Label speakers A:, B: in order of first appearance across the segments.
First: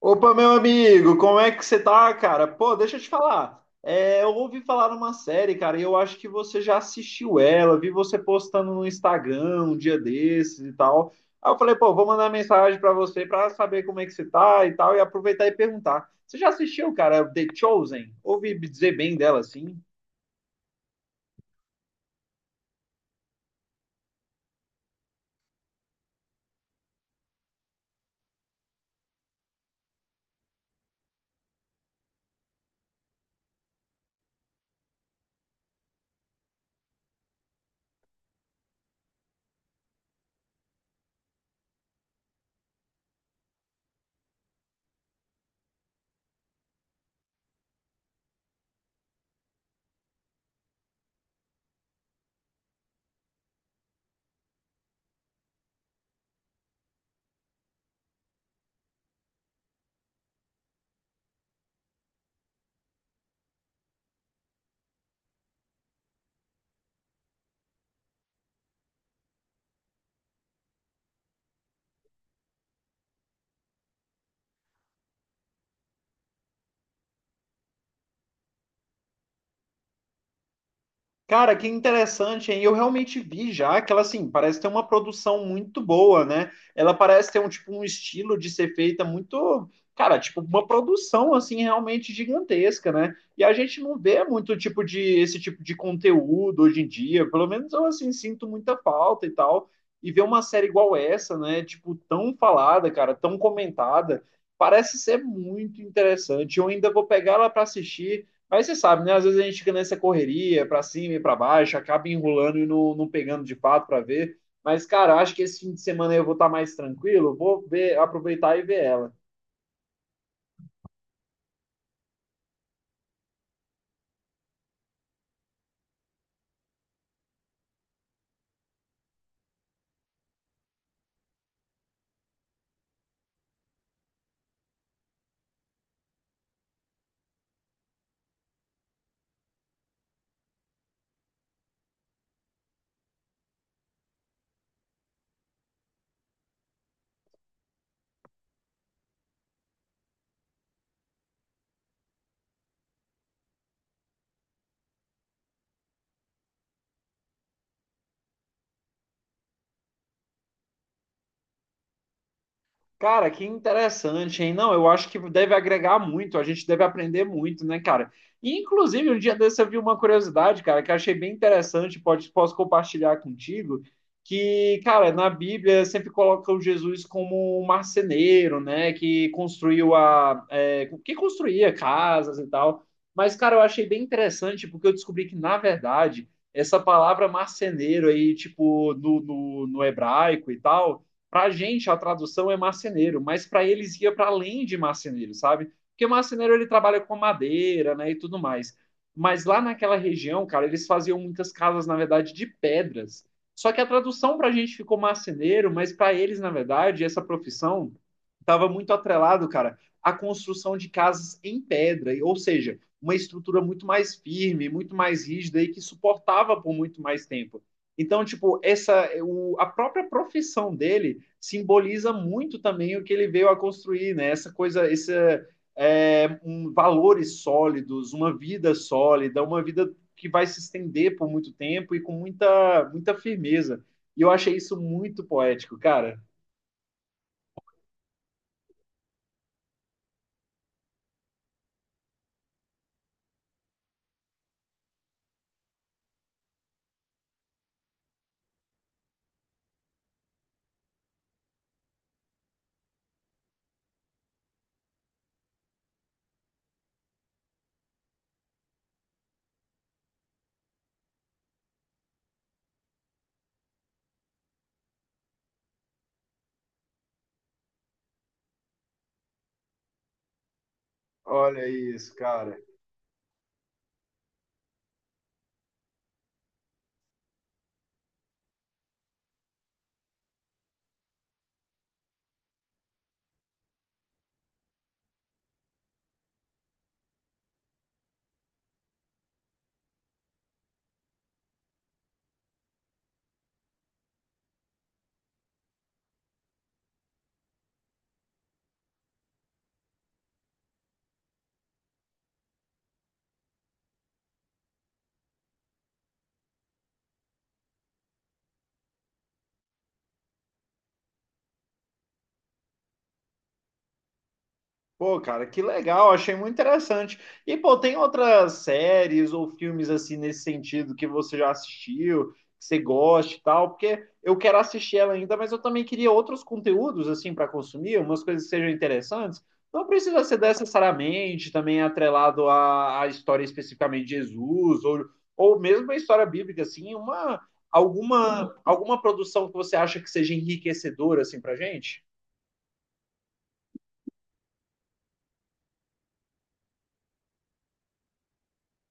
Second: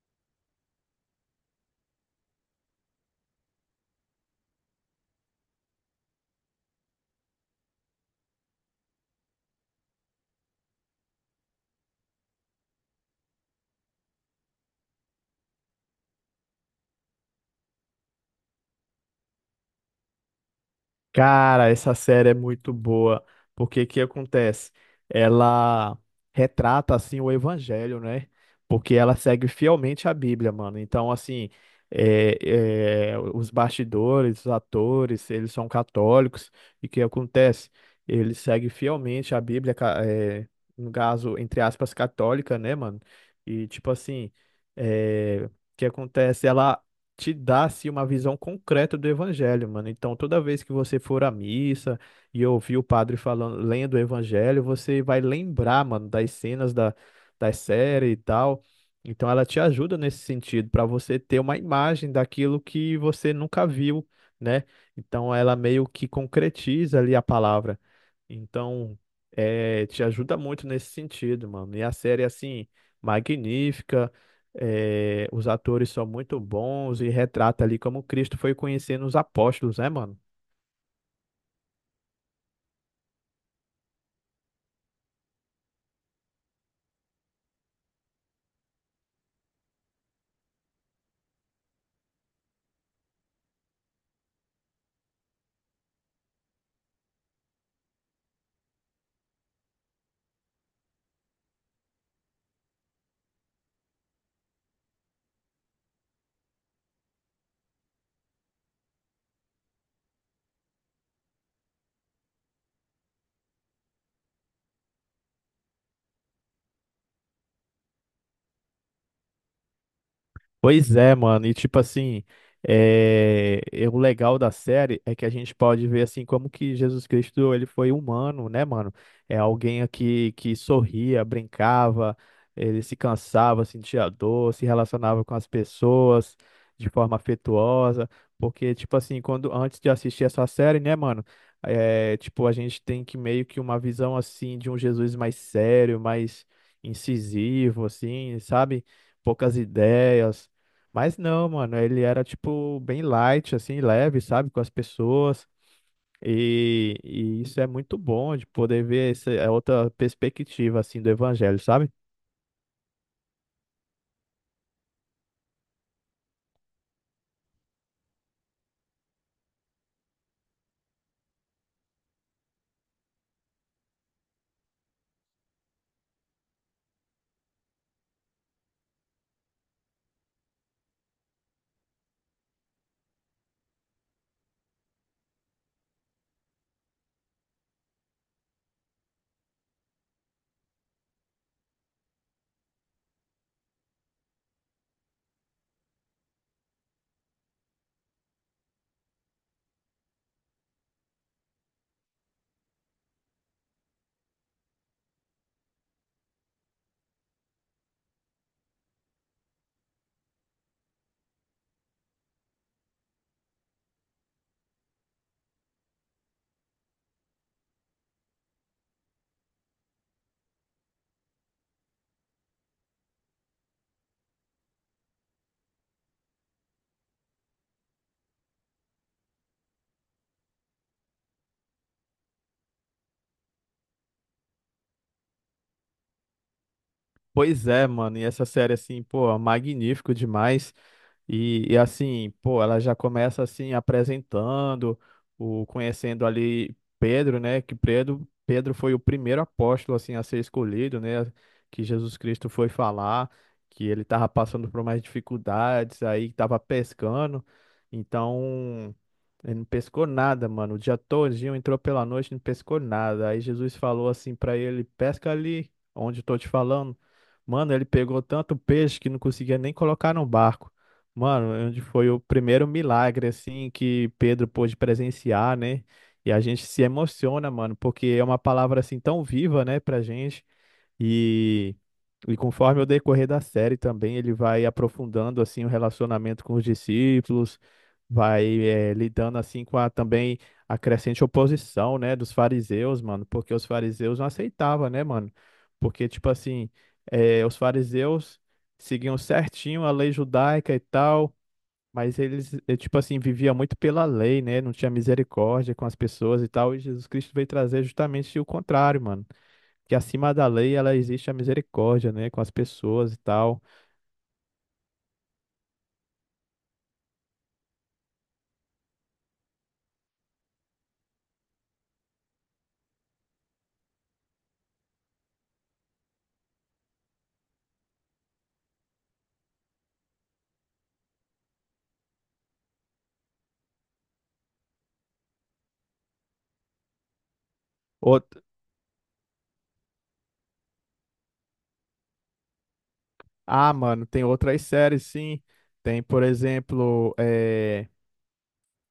A: Opa, meu amigo, como é que você tá, cara? Pô, deixa eu te falar. É, eu ouvi falar uma série, cara, e eu acho que você já assistiu ela, vi você postando no Instagram um dia desses e tal. Aí eu falei, pô, vou mandar mensagem pra você pra saber como é que você tá e tal, e aproveitar e perguntar. Você já assistiu, cara, The Chosen? Ouvi dizer bem dela, assim.
B: Cara, essa série é muito boa, porque o que acontece? Ela retrata, assim, o evangelho, né? Porque ela segue fielmente a Bíblia, mano. Então, assim, os bastidores, os atores, eles são católicos, e o que acontece? Eles seguem fielmente a Bíblia, no caso, entre aspas, católica, né, mano? E, tipo assim, o que acontece? Te dá assim, uma visão concreta do evangelho, mano. Então, toda vez que você for à missa e ouvir o padre falando, lendo o evangelho, você vai lembrar, mano, das cenas da série e tal. Então, ela te ajuda nesse sentido, para você ter uma imagem daquilo que você nunca viu, né? Então, ela meio que concretiza ali a palavra. Então, te ajuda muito nesse sentido, mano. E a série, assim, magnífica. É, os atores são muito bons e retrata ali como Cristo foi conhecendo os apóstolos, né, mano?
A: Cara, que interessante, hein? Eu realmente vi já que ela, assim, parece ter uma produção muito boa, né? Ela parece ter um, tipo, um estilo de ser feita muito, cara, tipo, uma produção, assim, realmente gigantesca, né? E a gente não vê muito tipo de, esse tipo de conteúdo hoje em dia, pelo menos eu, assim, sinto muita falta e tal. E ver uma série igual essa, né? Tipo, tão falada, cara, tão comentada, parece ser muito interessante. Eu ainda vou pegar ela para assistir. Mas você sabe, né? Às vezes a gente fica nessa correria, para cima e para baixo, acaba enrolando e não pegando de fato para ver. Mas, cara, acho que esse fim de semana aí eu vou estar mais tranquilo, vou ver, aproveitar e ver ela.
B: Pois é, mano, e tipo assim, e o legal da série é que a gente pode ver assim como que Jesus Cristo ele foi humano, né, mano? É alguém aqui que sorria, brincava, ele se cansava, sentia dor, se relacionava com as pessoas de forma afetuosa, porque tipo assim, quando antes de assistir essa série, né, mano, tipo a gente tem que meio que uma visão assim de um Jesus mais sério, mais incisivo, assim, sabe? Poucas ideias, mas não, mano, ele era tipo bem light, assim, leve, sabe, com as pessoas. E, isso é muito bom de poder ver, essa é outra perspectiva, assim, do evangelho, sabe?
A: Cara, que interessante, hein? Não, eu acho que deve agregar muito, a gente deve aprender muito, né, cara? E, inclusive, um dia desse eu vi uma curiosidade, cara, que eu achei bem interessante, pode, posso compartilhar contigo, que, cara, na Bíblia sempre coloca o Jesus como um marceneiro, né, que construiu a... é, que construía casas e tal. Mas, cara, eu achei bem interessante porque eu descobri que, na verdade, essa palavra marceneiro aí, tipo, no hebraico e tal para a gente, a tradução é marceneiro, mas para eles ia para além de marceneiro, sabe? Porque marceneiro ele trabalha com madeira, né, e tudo mais. Mas lá naquela região, cara, eles faziam muitas casas, na verdade, de pedras. Só que a tradução para a gente ficou marceneiro, mas para eles, na verdade, essa profissão estava muito atrelado, cara, à construção de casas em pedra, ou seja, uma estrutura muito mais firme, muito mais rígida e que suportava por muito mais tempo. Então, tipo, essa o, a própria profissão dele simboliza muito também o que ele veio a construir, né? Essa coisa, esse é, um, valores sólidos, uma vida sólida, uma vida que vai se estender por muito tempo e com muita, muita firmeza. E eu achei isso muito poético, cara.
B: Pois é, mano, e essa série, assim, pô, é magnífico demais. E, assim, pô, ela já começa assim apresentando, o conhecendo ali Pedro, né? Que Pedro, foi o primeiro apóstolo assim a ser escolhido, né? Que Jesus Cristo foi falar que ele estava passando por mais dificuldades, aí estava pescando. Então, ele não pescou nada, mano. O dia todinho entrou pela noite, não pescou nada. Aí Jesus falou assim para ele: "Pesca ali onde eu tô te falando". Mano, ele pegou tanto peixe que não conseguia nem colocar no barco.
A: Olha
B: Mano, onde foi
A: isso,
B: o
A: cara.
B: primeiro milagre, assim, que Pedro pôde presenciar, né? E a gente se emociona, mano, porque é uma palavra, assim, tão viva, né, pra gente. E, conforme o decorrer da série também, ele vai aprofundando, assim, o relacionamento com os discípulos, vai, lidando, assim, com a, também a crescente oposição, né, dos fariseus, mano, porque os fariseus não aceitavam, né, mano? Porque, tipo assim, os fariseus seguiam certinho a lei judaica e tal, mas eles, tipo assim, vivia muito pela lei, né? Não tinha misericórdia com as pessoas e tal. E Jesus Cristo veio trazer justamente o contrário, mano. Que acima da lei, ela existe a misericórdia, né? Com as pessoas e tal.
A: Pô, cara, que legal, achei muito interessante. E, pô, tem outras séries ou filmes assim nesse sentido que você já assistiu, que você gosta e tal? Porque eu quero assistir ela ainda, mas eu também queria outros conteúdos assim para consumir, umas coisas que sejam interessantes. Não precisa ser necessariamente também atrelado à, à história especificamente de Jesus ou mesmo a história bíblica, assim, uma
B: Out...
A: alguma produção que você acha que seja enriquecedora assim pra gente?
B: Ah, mano, tem outras séries, sim. Tem, por exemplo,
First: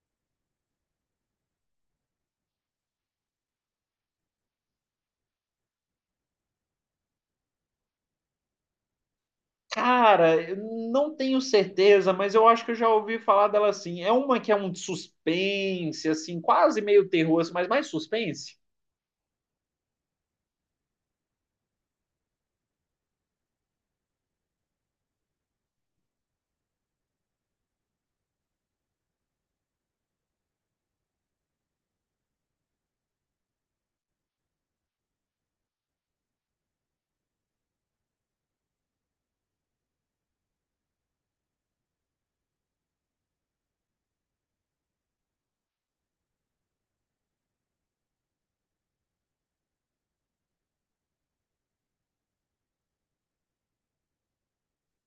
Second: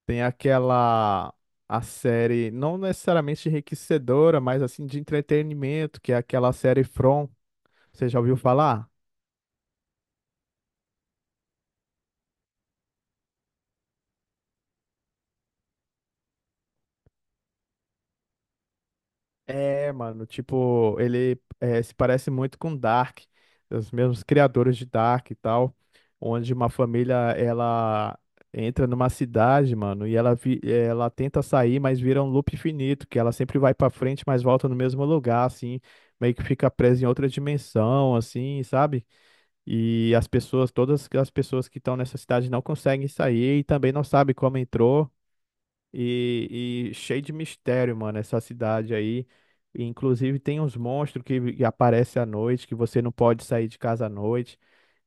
B: tem aquela... A série, não necessariamente enriquecedora, mas assim, de entretenimento, que é aquela série From. Você já ouviu falar?
A: Cara, eu não tenho certeza, mas eu acho que eu já ouvi falar dela assim. É uma que é um suspense, assim, quase meio terror, assim, mas mais suspense.
B: É, mano, tipo, ele se parece muito com Dark, os mesmos criadores de Dark e tal, onde uma família, ela entra numa cidade, mano, e ela tenta sair, mas vira um loop infinito, que ela sempre vai pra frente, mas volta no mesmo lugar, assim, meio que fica presa em outra dimensão, assim, sabe? E as pessoas, todas as pessoas que estão nessa cidade não conseguem sair e também não sabem como entrou. E, cheio de mistério, mano, essa cidade aí. E, inclusive tem uns monstros que aparecem à noite, que você não pode sair de casa à noite,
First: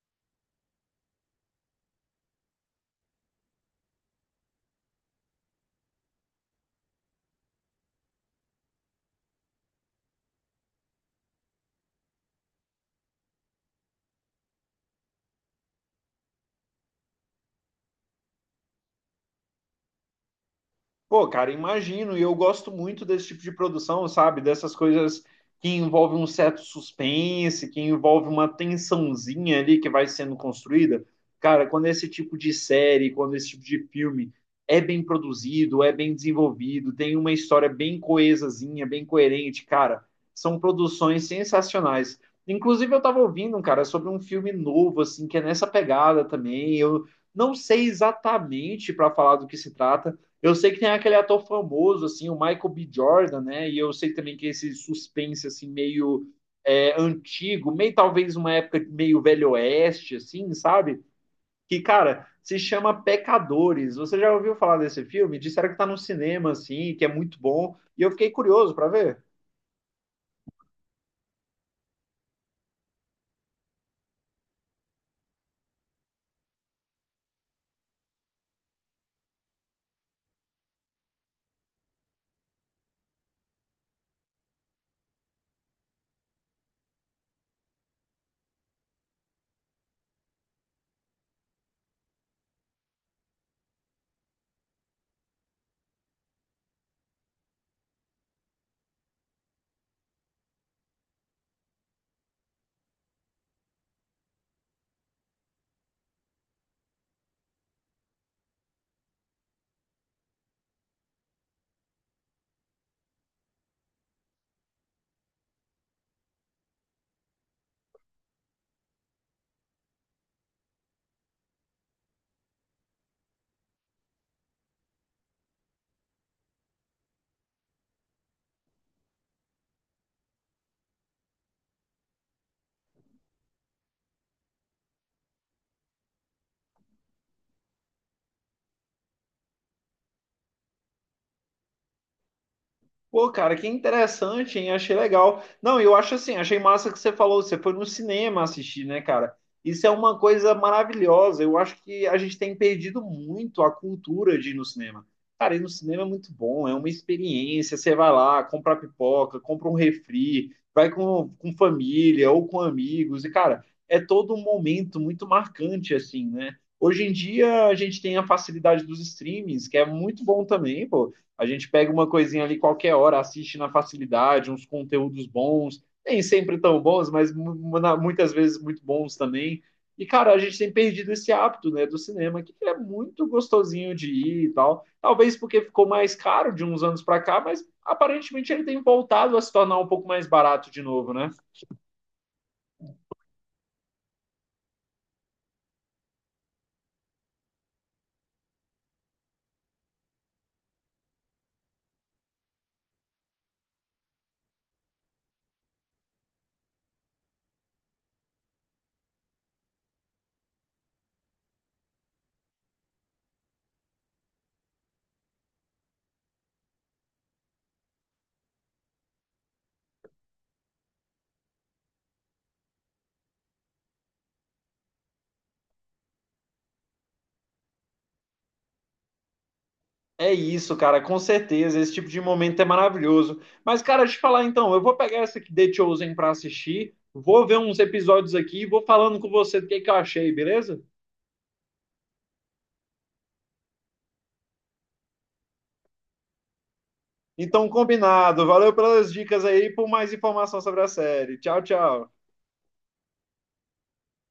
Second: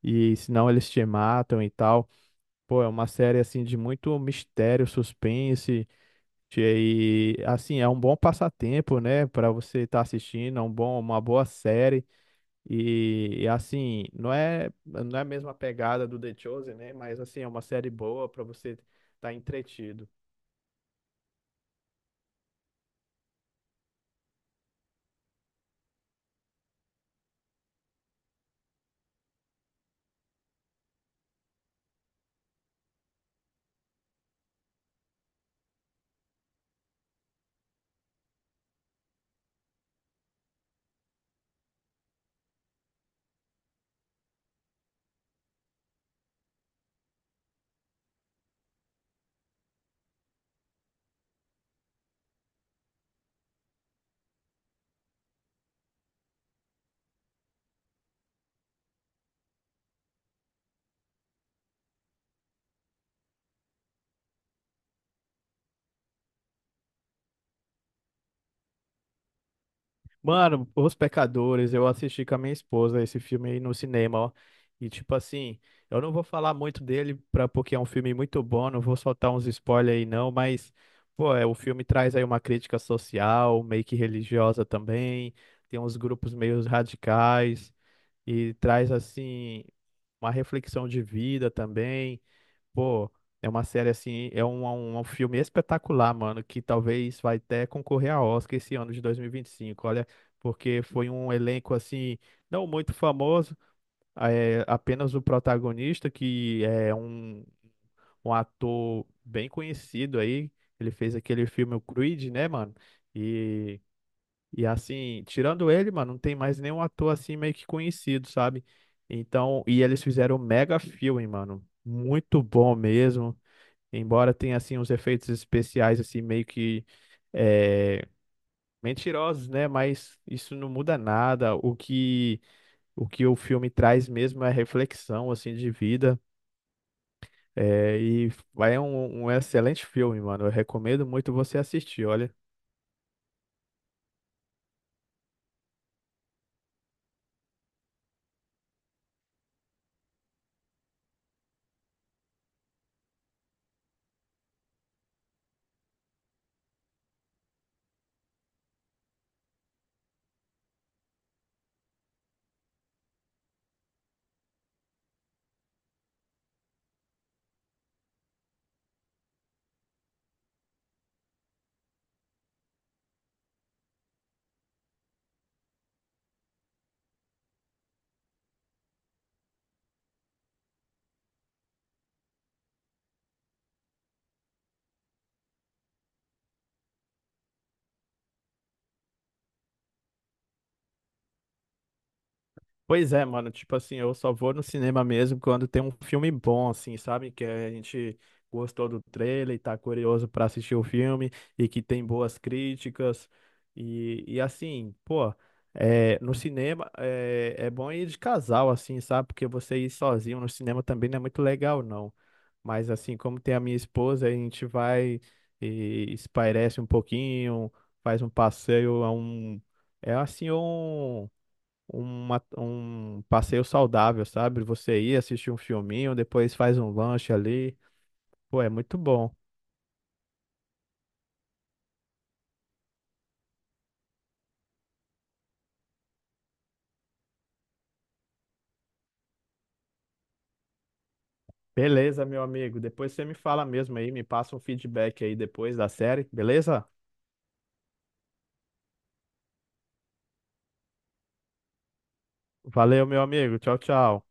B: e senão eles te matam e tal. Pô, é uma série assim de muito mistério, suspense, de- e assim, é um bom passatempo, né, pra você estar assistindo, é um bom, uma boa série. E, assim, não é a mesma pegada do The Chosen, né, mas assim, é uma série boa pra você estar entretido.
A: Pô, cara, imagino, e eu gosto muito desse tipo de produção, sabe? Dessas coisas que envolvem um certo suspense, que envolve uma tensãozinha ali que vai sendo construída. Cara, quando esse tipo de série, quando esse tipo de filme é bem produzido, é bem desenvolvido, tem uma história bem coesazinha, bem coerente, cara, são produções sensacionais. Inclusive, eu tava ouvindo, cara, sobre um filme novo, assim, que é nessa pegada também. Eu não sei exatamente para falar do que se trata eu sei que tem aquele ator famoso, assim, o Michael B. Jordan, né? E eu sei também que esse suspense, assim, meio é, antigo, meio talvez uma época meio velho oeste, assim, sabe? Que, cara, se chama Pecadores. Você já ouviu falar desse filme? Disseram que tá no cinema, assim, que é muito bom. E eu fiquei curioso para ver.
B: Mano, Os Pecadores, eu assisti com a minha esposa esse filme aí no cinema, ó. E tipo assim, eu não vou falar muito dele pra, porque é um filme muito bom, não vou soltar uns spoilers aí não, mas, pô, o filme traz aí uma crítica social, meio que religiosa também, tem uns grupos meio radicais, e traz assim, uma reflexão de vida também. Pô, é uma série assim, um filme espetacular, mano, que talvez vai até concorrer a Oscar esse ano de 2025, olha, porque foi um elenco assim, não muito famoso, apenas o protagonista, que é um ator bem conhecido aí, ele fez aquele filme o Creed, né, mano, e, assim, tirando ele, mano, não tem mais nenhum ator assim meio que conhecido, sabe? Então, e eles fizeram um mega filme, mano, muito bom mesmo. Embora tenha assim uns efeitos especiais assim meio que é, mentirosos, né? Mas isso não muda nada. O que o filme traz mesmo é reflexão assim de vida. É, e vai é um excelente filme, mano. Eu recomendo muito você assistir, olha.
A: Pô, cara, que interessante, hein? Achei legal. Não, eu acho assim, achei massa que você falou, você foi no cinema assistir, né, cara? Isso é uma coisa maravilhosa. Eu acho que a gente tem perdido muito a cultura de ir no cinema. Cara, ir no cinema é muito bom, é uma experiência. Você vai lá, compra pipoca, compra um refri, vai com família ou com amigos. E, cara, é todo um momento muito marcante, assim, né? Hoje em dia a gente tem a facilidade dos streamings, que é muito bom também, pô. A gente pega uma coisinha ali qualquer hora, assiste na facilidade, uns conteúdos bons, nem sempre tão bons, mas muitas vezes muito bons também. E, cara, a gente tem perdido esse hábito, né, do cinema, que é muito gostosinho de ir e tal. Talvez porque ficou mais caro de uns anos para cá, mas aparentemente ele tem voltado a se tornar um pouco mais barato de novo, né?
B: Pois é, mano, tipo assim, eu só vou no cinema mesmo quando tem um filme bom, assim, sabe? Que a gente gostou do trailer e tá curioso pra assistir o filme e que tem boas críticas. E, assim, pô, no cinema é bom ir de casal, assim, sabe? Porque você ir sozinho no cinema também não é muito legal, não. Mas assim, como tem a minha esposa, a gente vai e espairece um pouquinho, faz um passeio a um. É assim, um passeio saudável, sabe? Você ir assistir um filminho, depois faz um lanche ali. Pô, é muito bom.
A: É isso, cara, com certeza. Esse tipo de momento é maravilhoso. Mas, cara, deixa eu te falar então, eu vou pegar essa aqui, The Chosen, pra assistir, vou ver uns episódios aqui e vou falando com você do que eu achei, beleza?
B: Beleza, meu amigo. Depois você me fala mesmo aí, me passa um feedback aí depois da série, beleza?
A: Então, combinado. Valeu pelas dicas aí e por mais informação sobre a série. Tchau, tchau.
B: Valeu, meu amigo. Tchau, tchau.